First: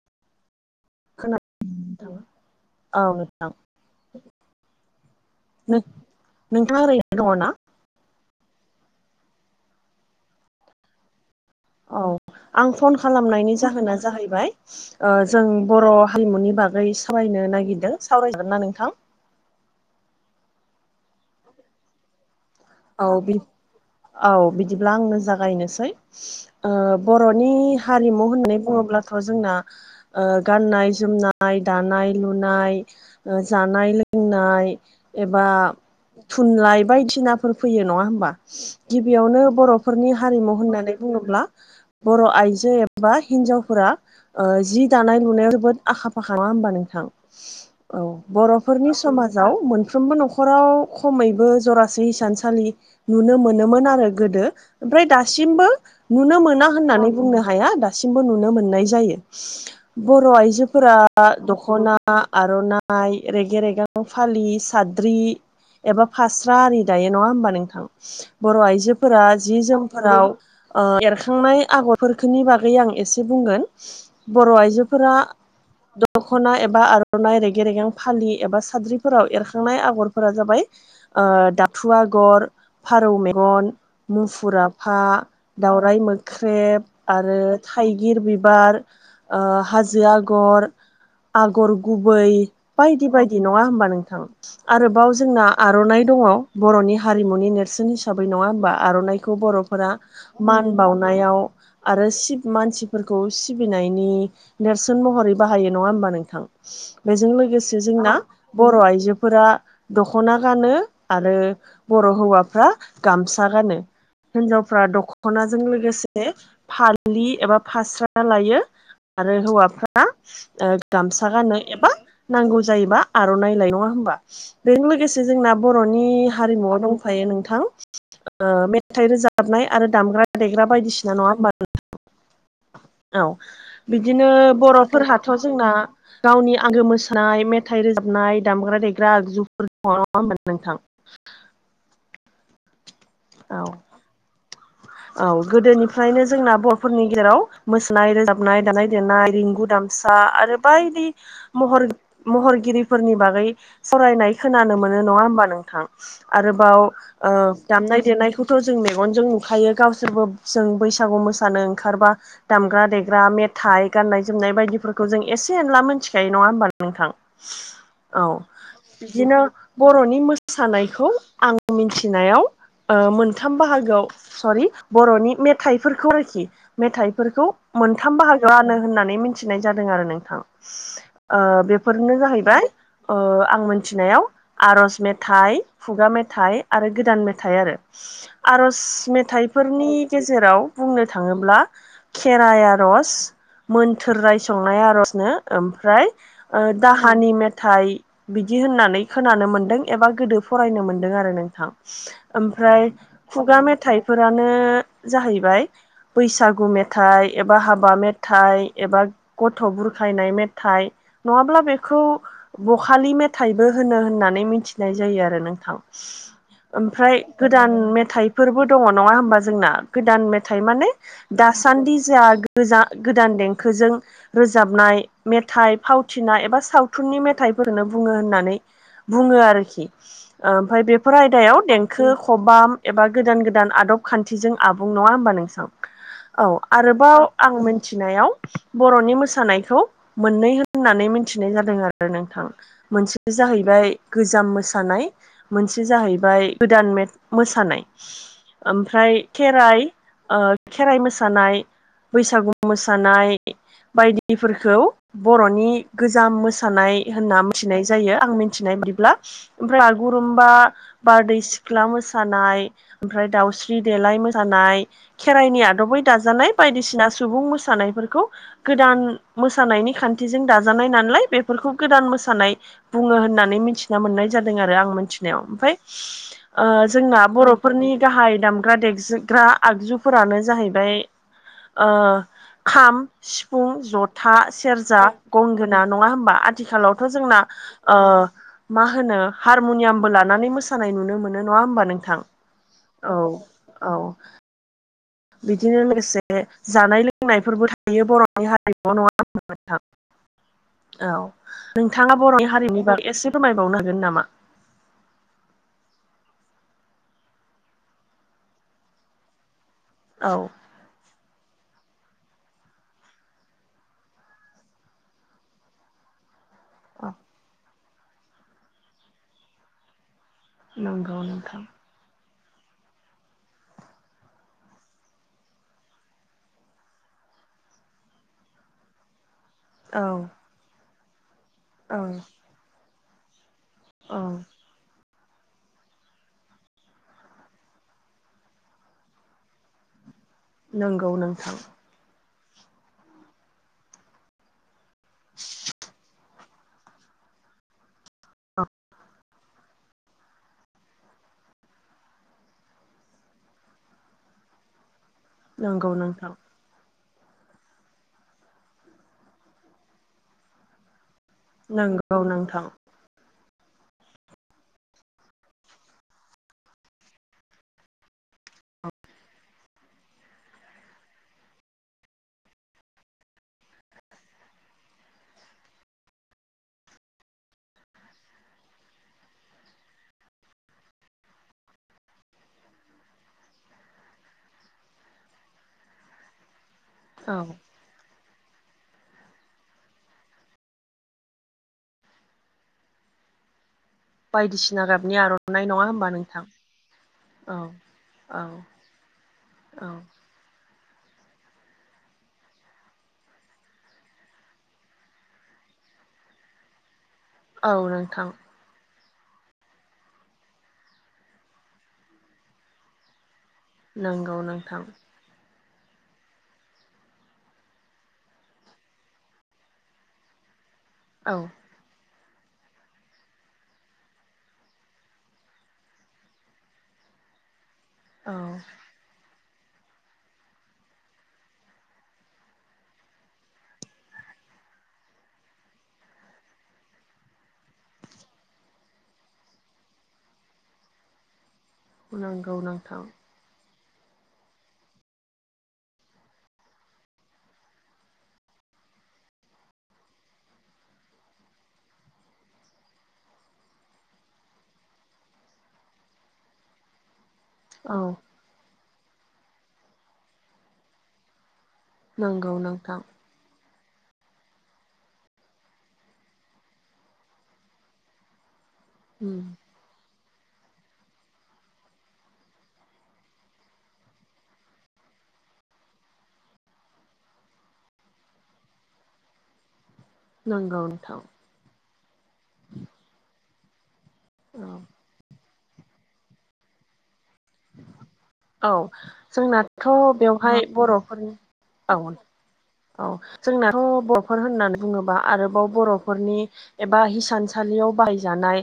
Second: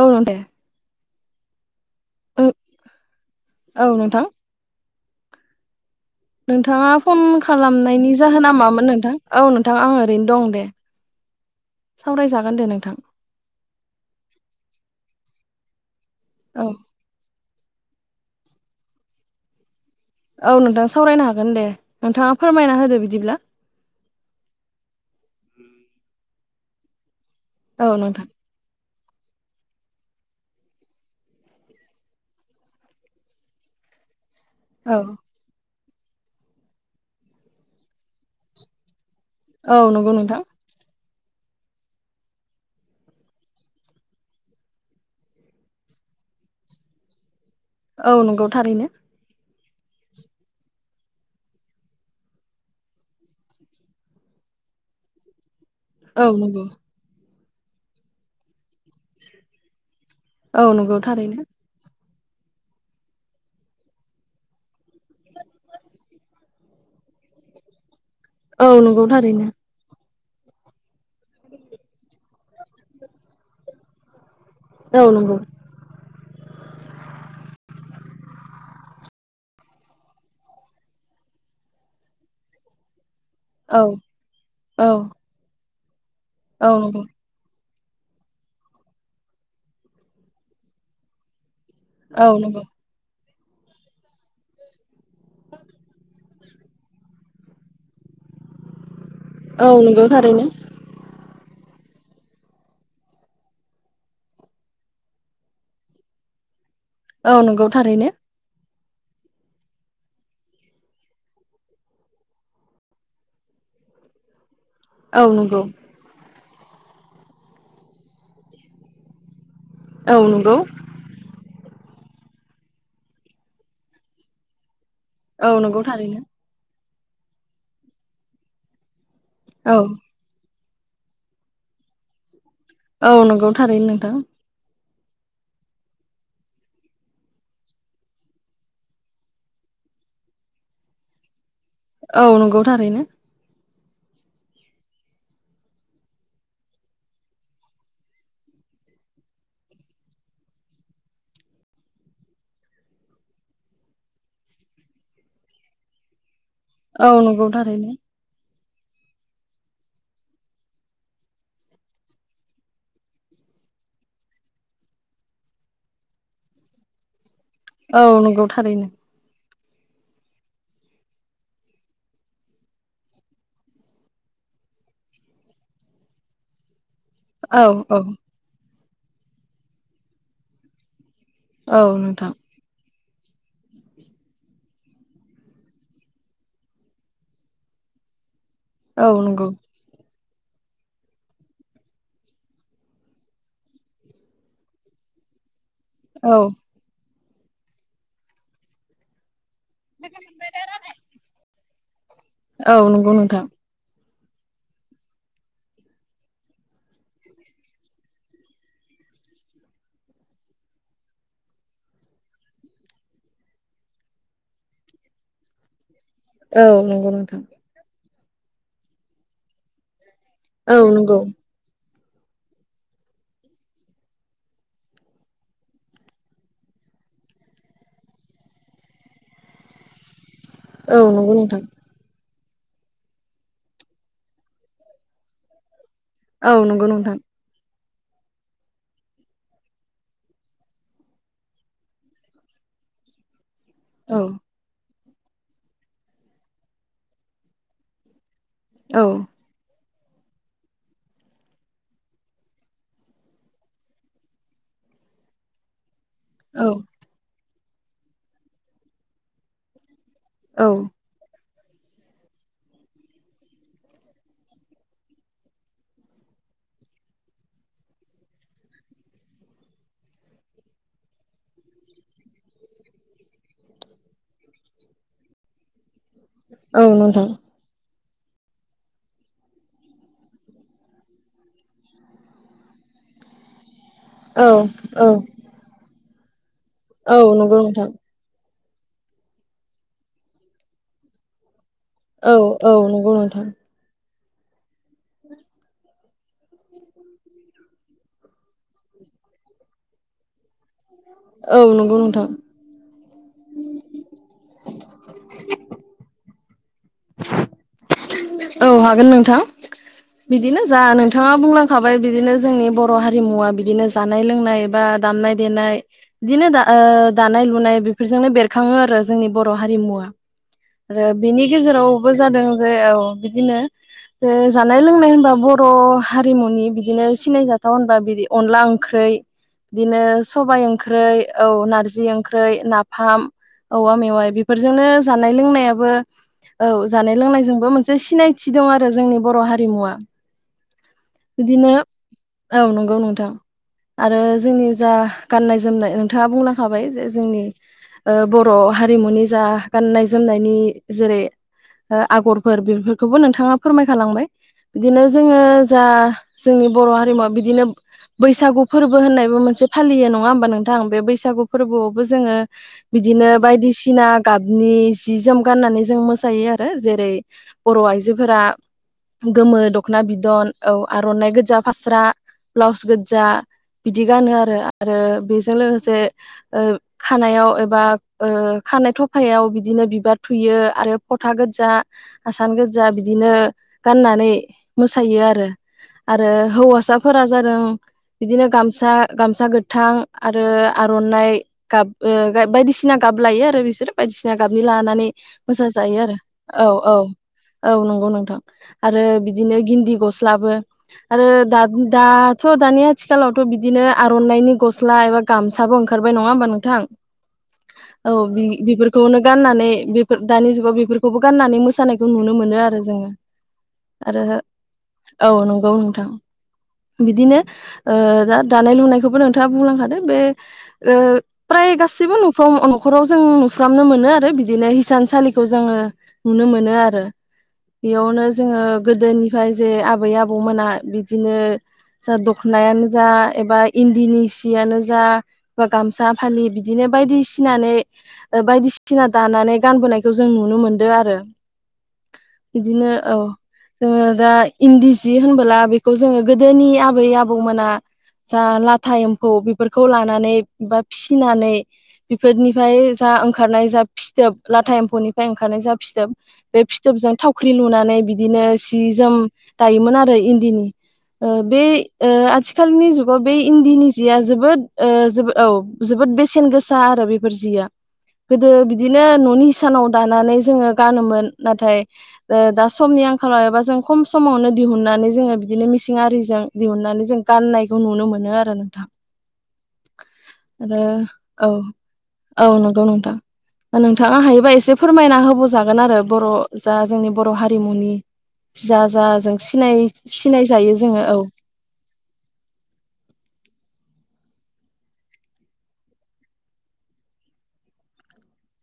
औ दे। खोनादों औ नोंथां। औ नोंथां [unintelligible] नोंथाङा ओरैनो फन दङ ना खालामनायनि जाहोना मामोन? नोंथां औ नोंथां आं ओरैनो दं दे। औ सावरायजागोन दे आं नोंथां फन खालामनायनि जाहोना जाहैबाय ओ जों बर' हारिमुनि औ बागै सावरायनो नागिरदों। सावराय जागोन ना नोंथां? औ नोंथां सावरायनो हागोन दे। नोंथाङा फोरमायना होदो औ बि बिदिब्ला। औ बिदिब्ला आंनो जागायनोसै ओ बर'नि औ हारिमु नोंथां होननानै बुङोब्ला थ' जोंना ओ गाननाय जोमनाय दानाय लुनाय जानाय लों नाय औ एबा थुनलाइ बायदिसिनाफोर फैयो नङा होमबा। गिबियावनो औ बर'फोरनि नंगौ नोंथां हारिमु होननानै बुङोब्ला बर' आइजो एबा हिनजावफोरा ओ जि दानाय लुनायाव जोबोद आखा फाखा नङा होमबा नोंथां? औ नंगौ थारैनो बर'फोरनि समाजाव मोनफ्रोमबो न'खराव खमैबो जरासे हिसान सालि नुनो मोनोमोन आरो गोदो ओमफ्राय दासिमबो औ नुनो नंगौ मोना होननानै बुंनो हाया दासिमबो नुनो मोननाय जायो। बर' औ नंगौ आइजोफोरा थारैनो दख'ना आर'नाइ रेगे रेगां फालि साद्रि एबा फास्रा आरि दायो नङा होमबा नोंथां? बर' औ नंगौ आइजोफोरा थारैनो जि जोमफोराव ओ एरखांनाय आगर फोरखोनि बागै आं एसे बुंगोन। बर' औ आइजोफोरा नंगौ दख'ना एबा आर'नाइ रेगे रेगां फालि एबा साद्रिफोराव एरखांनाय आगरफोरा जाबाय ओ दाब थु आगर फारौ मेगन औ औ मुफुराफा दावराय मो औ ख्रेब नंगौ आरो थाइगिर बिबार ओ हाजो आगर आग आगर औ गुबै नंगौ बायदि बायदि नङा होमबा नोंथां आरोबाव जोंना आर'नाइ दङ। बर'नि हारिमुनि नेरसोन हिसाबै नङा होमबा आर'नाइ खौ औ बर'फोरा नंगौ थारैनो मान बानायाव आरो सिफ मानसिफोरखौ सिबिनायनि नेरसोन महरै बाहायो नङा होमबा नोंथां । बेजों औ नंगौ लोगोसे थारैनो जोंना बर' आइजोफोरा दख'ना गानो आरो बर' हौवाफ्रा गामसा गानो हिनजाव फ्रा औ दखनाजों नंगौ लोगोसे फालि एबा फास्रा लायो आरो हौवा फ्रा औ नंगौ गामसा गानो एबा नांगौ जायोबा आर'नाइलाय नङा हबा बेजों लोगोसे औ जोंना बर' नंगौ थारैनो न दंफायो नोंथां ओ मेथाइ रोजाबनाय औ आरो दामग्रा देग्रा बायदिसिना नङा होमबा नोंथां औ नंगौ थारैनो नोंथां बिदिनो बर' फोरहाथ' जोंना गावनि आंगो मोसानाय मेथाइ रोजाबनाय दामग्रा देग्रा आगजुफोर दंङ नङा होमबा नों थां औ नंगौ थारैनो औ औ गोदोनिफ्रायनो जोंना बर'फोरनि गेजेराव मोसानाय रोजाबनाय दामानाय देनाय रिंगु दाम फिसा आरो बायदि महर-महरगिरिफोरनि बागै फरायनाय खोनानो मोन नंङा होनबा नोंथां आरोबाव औ ओ नंगौ थारैनो दामनाय देनायखौथ' जों मेगनजों नुखायो गावसोरबो जों बैसागु मोसानो ओंखारबा दामग्रा देग्रा मेथाइ गाननाय जोमनाय बायदि फोरखौ जों एसे एनला मोनथिखायो नङा होनबा नोंथां औ नंगौ थारैनो बिदिनो बर'नि मोसानायखौ आं मोनथिनायाव ओ मोनथाम बाहागोआव सरि बर'नि मेथाइफोरखौ आरोखि मेथाइफोरखौ औ औ मोनथाम बाहागो रानो होननानै मिथिनाय जादों आरो नोंथां ओ औ बेफोरनो नोंथां जाहैबाय अ आं मोनथिनायाव आरज मेथाइ खुगा मेथाइ आरो गोदान मेथाइ आरो आर'ज औ नंगौ मेथाइ नि गेजेराव बुंनो थाङोब्ला खेराइ आरज मोन्थोर रायसंनाय आर'जनो ओम नाय औ दाहानि मेथाइ बिदि होननानै खोनानो मोन एबा गोदो फरायनो मोनदों आरो नोंथां औ ओमफ्राय नंगौ नोंथां खुगा मेथाइफो रानो जाहैबाय बैसागु मेथाइ एबा हाबा मेथाइ एबा गथ' बुरखायनाय मेथाइ नङाब्ला बेखौ बखालि मेथाइबो होनो होननानै मिथिनाय जायो आरो नोंथां। औ नंगौ ओमफ्राय नोंथां गोदान मेथाइफोरबो दंङ नङा होमबा जोंना गोदान मेथाइ औ माने नंगौ दासान्दि जा गोजा-गोदान देंखोजों रोजाबनाय मेथाइ फावथिनाय एबा सावथुन नि मेथाइ फोरनो बुंङो होननानै बुङो आरोखि ओमफ्राय औ बेफोर नंगौ आयदायाव नोंथां देंखो खबाम एबा गोदान गो दान आदब खान्थिजों आबुं नङा होमबा नोंसाव औ नंगौ नोंथां आरोबाव आं मोन थिनायाव बर'नि मोसानायखौ मोननै होननानै मिथिनाय जादों आरो नोंथां। मोनसे जाहैबाय औ गोजाम मोसानाय। मोनसे जाहैबाय गोदान मेट मोसानाय औ ओमफ्राय खेराइ ओ‌ खेराइ मोसानाय। बैसागु मोसानाय बायदिफोरखौ बर'नि गोजाम औ मोसानाय होनना मोनथिनाय जायो आं मिथिनाय बिदिब्ला ओमफ्राय बागुरुम्बा औ बारदै सिख्ला मोसानाय। ओमफ्राय दाउस्रि देलाय मोसानाय खेराइनि आदबबै दाजानाय बायदिसिना सुबुं मोसानायफो रखौ मोसानायनि खान्थिजों दाजानाय नालाय बेफोरखौ गोदान मोसानाय बुं बुंङो होननानै मिथिनामोननाय जादों आरो आं मोनथिनायाव ओमफ्राय औ जोंना नोंथां बर' नि गाहाय दामग्रा देगजग्रा आगजुफोरानो जाहैबाय ओ खाम सिफुं जथा औ सेरजा औ गंगोना नङा होमबा आथिखालावथ' औ जोंना नंगौ नोंथां ओ मा होनो हारम'नियामबो लानानै मोसानाय नुनो मोनो नङा होमबा नोंथां। औ औ नंगौ नोंथां। औ। बिदिनो लोगोसे जानाय लोंनायफोरबो थायो बर'नि हारिमुआव नङा होनबा नोंथां। औ नंगौ नोंथाङा नोंथां बर'नि हारिनि बागै एसे फोरमायबावनो हागोन नामा। [inaudible] औ हागोन नोंथां औ बिदिनो जा नोंथाङा बुंलां खाबाय बिदिनो जोंनि बर' हारिमुवा बिदिनो जानाय लोंनाय बा दामनाय देनाय बिदिनो दा औ दानाय लुनाय बेफोरजोंनो बेरखाङो आरो जोंनि बर' हारिमुवा आरो नंगौ बिनि नोंथां गेजेरावबो जादों जे औ बिदिनो जानाय लोंनाय होनबा बर' हारिमुनि बिदिनो सिनायजाथाव होनबा बिदि अनला ओंख्रि बिदिनो औ सबाय ओंख्रि औ औ नारजि ओंख्रि, नाफाम। औवा औ मेवाइ बेफोरजोंनो जानाय लोंनायाबो औ जानाय लोंनायजोंबो मोनसे सिनायथि दं आरो जोंनि बर' हारिमुवा नंगौ नोंथां। बिदिनो औ नंगौ नोंथां आरो जोंनि जा गाननाय जोमनाय नोंथाङा बुंलां खाबाय जे जोंनि बर' औ हारिमुनि जा गाननाय जोमनायनि जेरै आगर। फोर बेफोरखौबो नोंथाङा फोरमायखालांबाय बिदिनो जोङो जा नंगौ नोंथां जोंनि बर' बिदिनो बैसागु फोरबो होननायबो मोनसे फालियो नङा होनबा नोंथां बे बैसागु बैसागु फोरबोआवबो नंगौ जोङो नोंथां बिदिनो बायदिसिना गाबनि सि जोम गाननानै जों मोसायो आरो जेरै बर' आइजोफोरा। गोमो दख'ना बिदन औ आर'नाइ गोजा फास्रा ब्लाउस गोजा। बिदि गानो आरो आरो बेजों लोगोसे खानायाव एबा खानाय खफायाव बिदिनो बिबार थुयो आरो फोथा गोजा। आसान गोजा बिदिनो गाननानै मोसायो आरो आरो हौवा साफोरा औ जादों बिदिनो गामसा गामसा गोथां आरो आर'नाइ गाब बायदिसिना गाब लायो आरो बिसोर बायदिसिना गाबनि लानानै आर'नाइ मोसा नङा जायो होमबा आरो नोंथां औ औ औ नंगौ नोंथां औ आरो बिदिनो औ गिन्दि गस्लाबो आरो दाथ' दानि आथिखालावथ' बिदिनो आर'नाइनि गस्ला एबा गामसा बो ओंखारबाय नङा होमबा नोंथां। औ बेफोरखौनो गाननानै बे दानि जुगाव बेफोरखौ बेखौबो गाननानै मोसानायखौ नुनो मोनो आरो जोङो। आरो नोंगौ नोंथां। औ, नंगौ नोंथां बिदिनो ओ, दा दानाय लुनायखौबो नोंथाङा बुंलांखादों बे ओ, औ फ्राय गासिबो नु फ्रम न'खराव जों नुफ्रामनो मोनो आरो बिदिनो हिसानसालिखौ जोङो नुनो मोनो आरो बेयावनो औ जोङो गोदोनि ओमफ्राय जे आबै आबौमोना बिदिनो जा दखनायानो जा एबा इन्दिनि सियानो जा बा गामसा फालि बिदिनो बायदिसि बायदिसिना दानानै गानबोनायखौ जों नुनो मोनदों आरो नंगौ बिदिनो नोंथां। औ जोङो दा इन्दि सि होनबोला बेखौ जोङो गोदोनि आबै आबौमोना जा लाथा एम्फौ बेफोरखौ लानानै बा फिसिनानै बिफोरनिफ्राय जा ओंखारनाय जा फिथोब लाथा एम्फौनिफ्राय ओंखारनाय जा फिथोब बे फिथोबजों थावख्रि लुनानै औ बिदिनो जि-जोम दायोमोन आरो इन्दिनि। ओ, बे ओ, नंगौ आथिखालनि नोंथां जुगाव बे इन्दिनि जिया जोबोद ओ, औ, औ जोबोद बेसेन गोसा आरो बेफोर जिया गोदो बिदिनो न'नि इसानाव दानानै जोङो गानोमोन नाथाय ओ, दा समनि आंखालाव एबा जों खम समावनो दिहुननानै जोङो बिदिनो मिसिं आरिजों दिहुननानै जों गान्नायखौ नुनो मोनो आरो नोंथां [inaudible] [unintelligible] आरो नंगौ नोंथां औ औ नंगौ नोंथां नोंथाङा हायोबा एसे औ फोरमायना होबावजागोन आरो बर' जा जोंनि बर' हारिमुनि औ जा जा जों सिनाय जोंनाथ' बेवहाय सिनायजायो जोङो औ बर'फोरनि औ औ जोंनाथ' बर'फोर होननानै बुङोबा आरोबाव बर'फोरनि एबा हिसानसालियाव बाहायजानाय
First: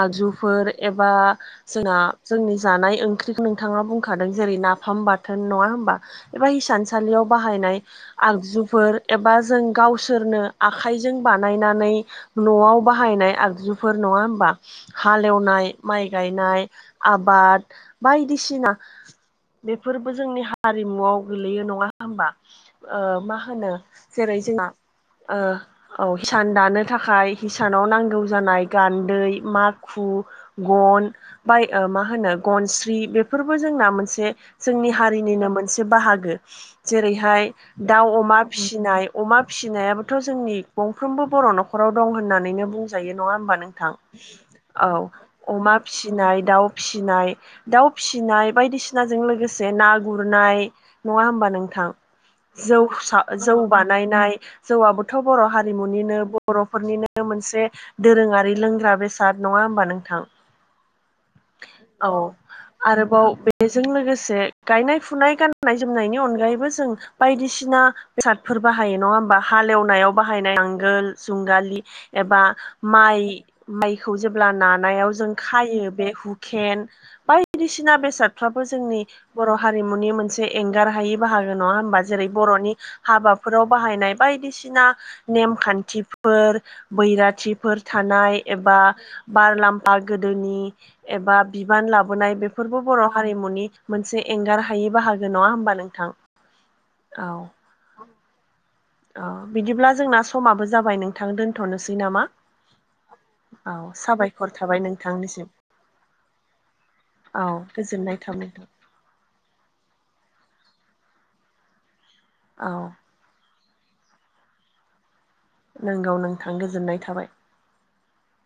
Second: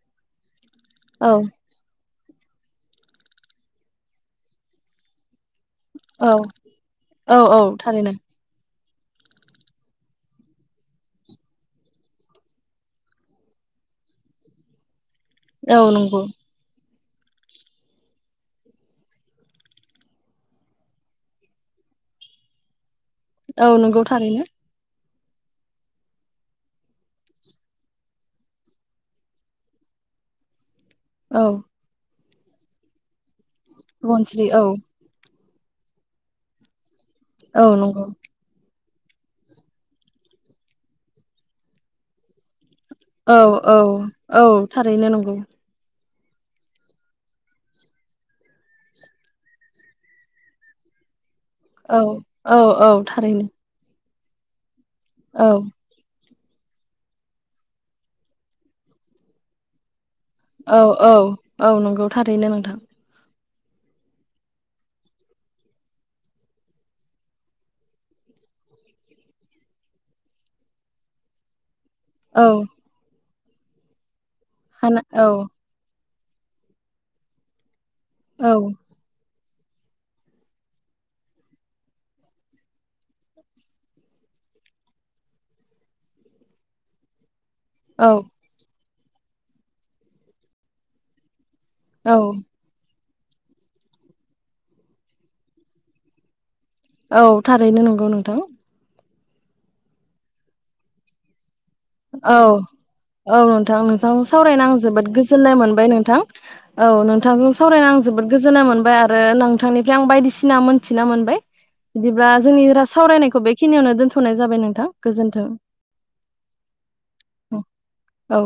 आगजुफोर एबा औ जोंना जोंनि जानाय ओंख्रिखौ नोंथाङा बुंखादों जेरै नाफाम बाथोन नङा होन औ एबा हिसानसालियाव औ औ बाहायनाय थारैनो आगजुफोर एबा जों गावसोरनो आखाइजों बानायनानै न'आव बाहायनाय आगजुफोर नङा होमबा? हालेवनाय औ माइ नंगौ गायनाय आबाद बाइदिसिना बेफोरबो जोंनि हारिमुआव गोलैयो नङा होमबा? ओ, मा औ होनो नंगौ जेरै थारैनो जोंना ओ, औ हिसान दानो थाखाय हिसानाव नांगौ जानाय गान्दै, माखु गन, औ फाय ओ, मा होनो! गनस्रि बे बेफोरबो जोंना मोनसे बनस्रि औ जोंनि हारिनिनो मोनसे बाहागो जेरैहाय औ नंगौ दाउ अमा फिसिनाय अमा फिसिनायाबोथ' जोंनि गंफ्रोमबो बर' न'खराव दं होननानैनो बुं यो, औ नङा होमबा औ नोंथां? औ थारैनो नंगौ अमा फिसिनाय दाउ फिसिनाय दाउ फिसिनाय बायदिसिनाजों लोगोसे ना गुरनाय नङा होमबा नोंथां? औ औ जौ औ सा, थारैनो जौ बानो नायनाय जौआबोथ' बर' औ हारिमुनिनो बर'फोरनिनो मोनसे दोरोङारि लोंग्रा बेसाद नङा होमबा नोंथां? औ औ औ नंगौ थारैनो नोंथां आरोबाव बेजों लोगोसे गायनाय फुनाय गाननाय जोमनायनि अनगायैबो जों बायदिसिना बेसादफोर बाहायो नङा होमबा? हालेवनायाव बाहायनाय नांगोल जुंगालि एबा औ माइ, माइखौ जेब्ला हाना नानायाव औ जों खायो बे हुकेन बायदिसिना औ बेसादफ्राबो जोंनि बर' हारिमुनि मोनसे एंगार हायि बाहागो नङा होमबा जेरै बर'नि हाबाफोराव बाहायनाय बायदिसिना नेम खान्थिफोर बैराथिफोर औ थानाय एबा बारलाम्फा गोदोनि एबा बिबान औ लाबोनाय बेफोरबो बर' हारिमुनि मोनसे एंगार हायै बाहागो नङा होमबा नोंथां औ थारैनो नंगौ नोंथां अ बिदिब्ला जोंना समाबो जाबाय नोंथां दोन्थ'नोसै नामा औ औ नोंथां नोंथांजों साबायखर सावरायनो आं थाबाय जोबोद नोंथांनिसिम गोजोननाय मोनबाय नोंथां औ औ नोंथांजों सावरायनो आं गोजोननाय जोबोद थाबाय गोजोननाय मोनबाय आरो नोंथांनिफ्राय आं बायदिसिना मोन मिथिना मोनबाय बिदिब्ला जोंनि नोंथां राज औ सावरायनायखौ बेखिनियावनो दोनथ'नाय जाबाय नोंथां गोजोन्थों नोंगौ नोंथां गोजोननाय थाबाय। औ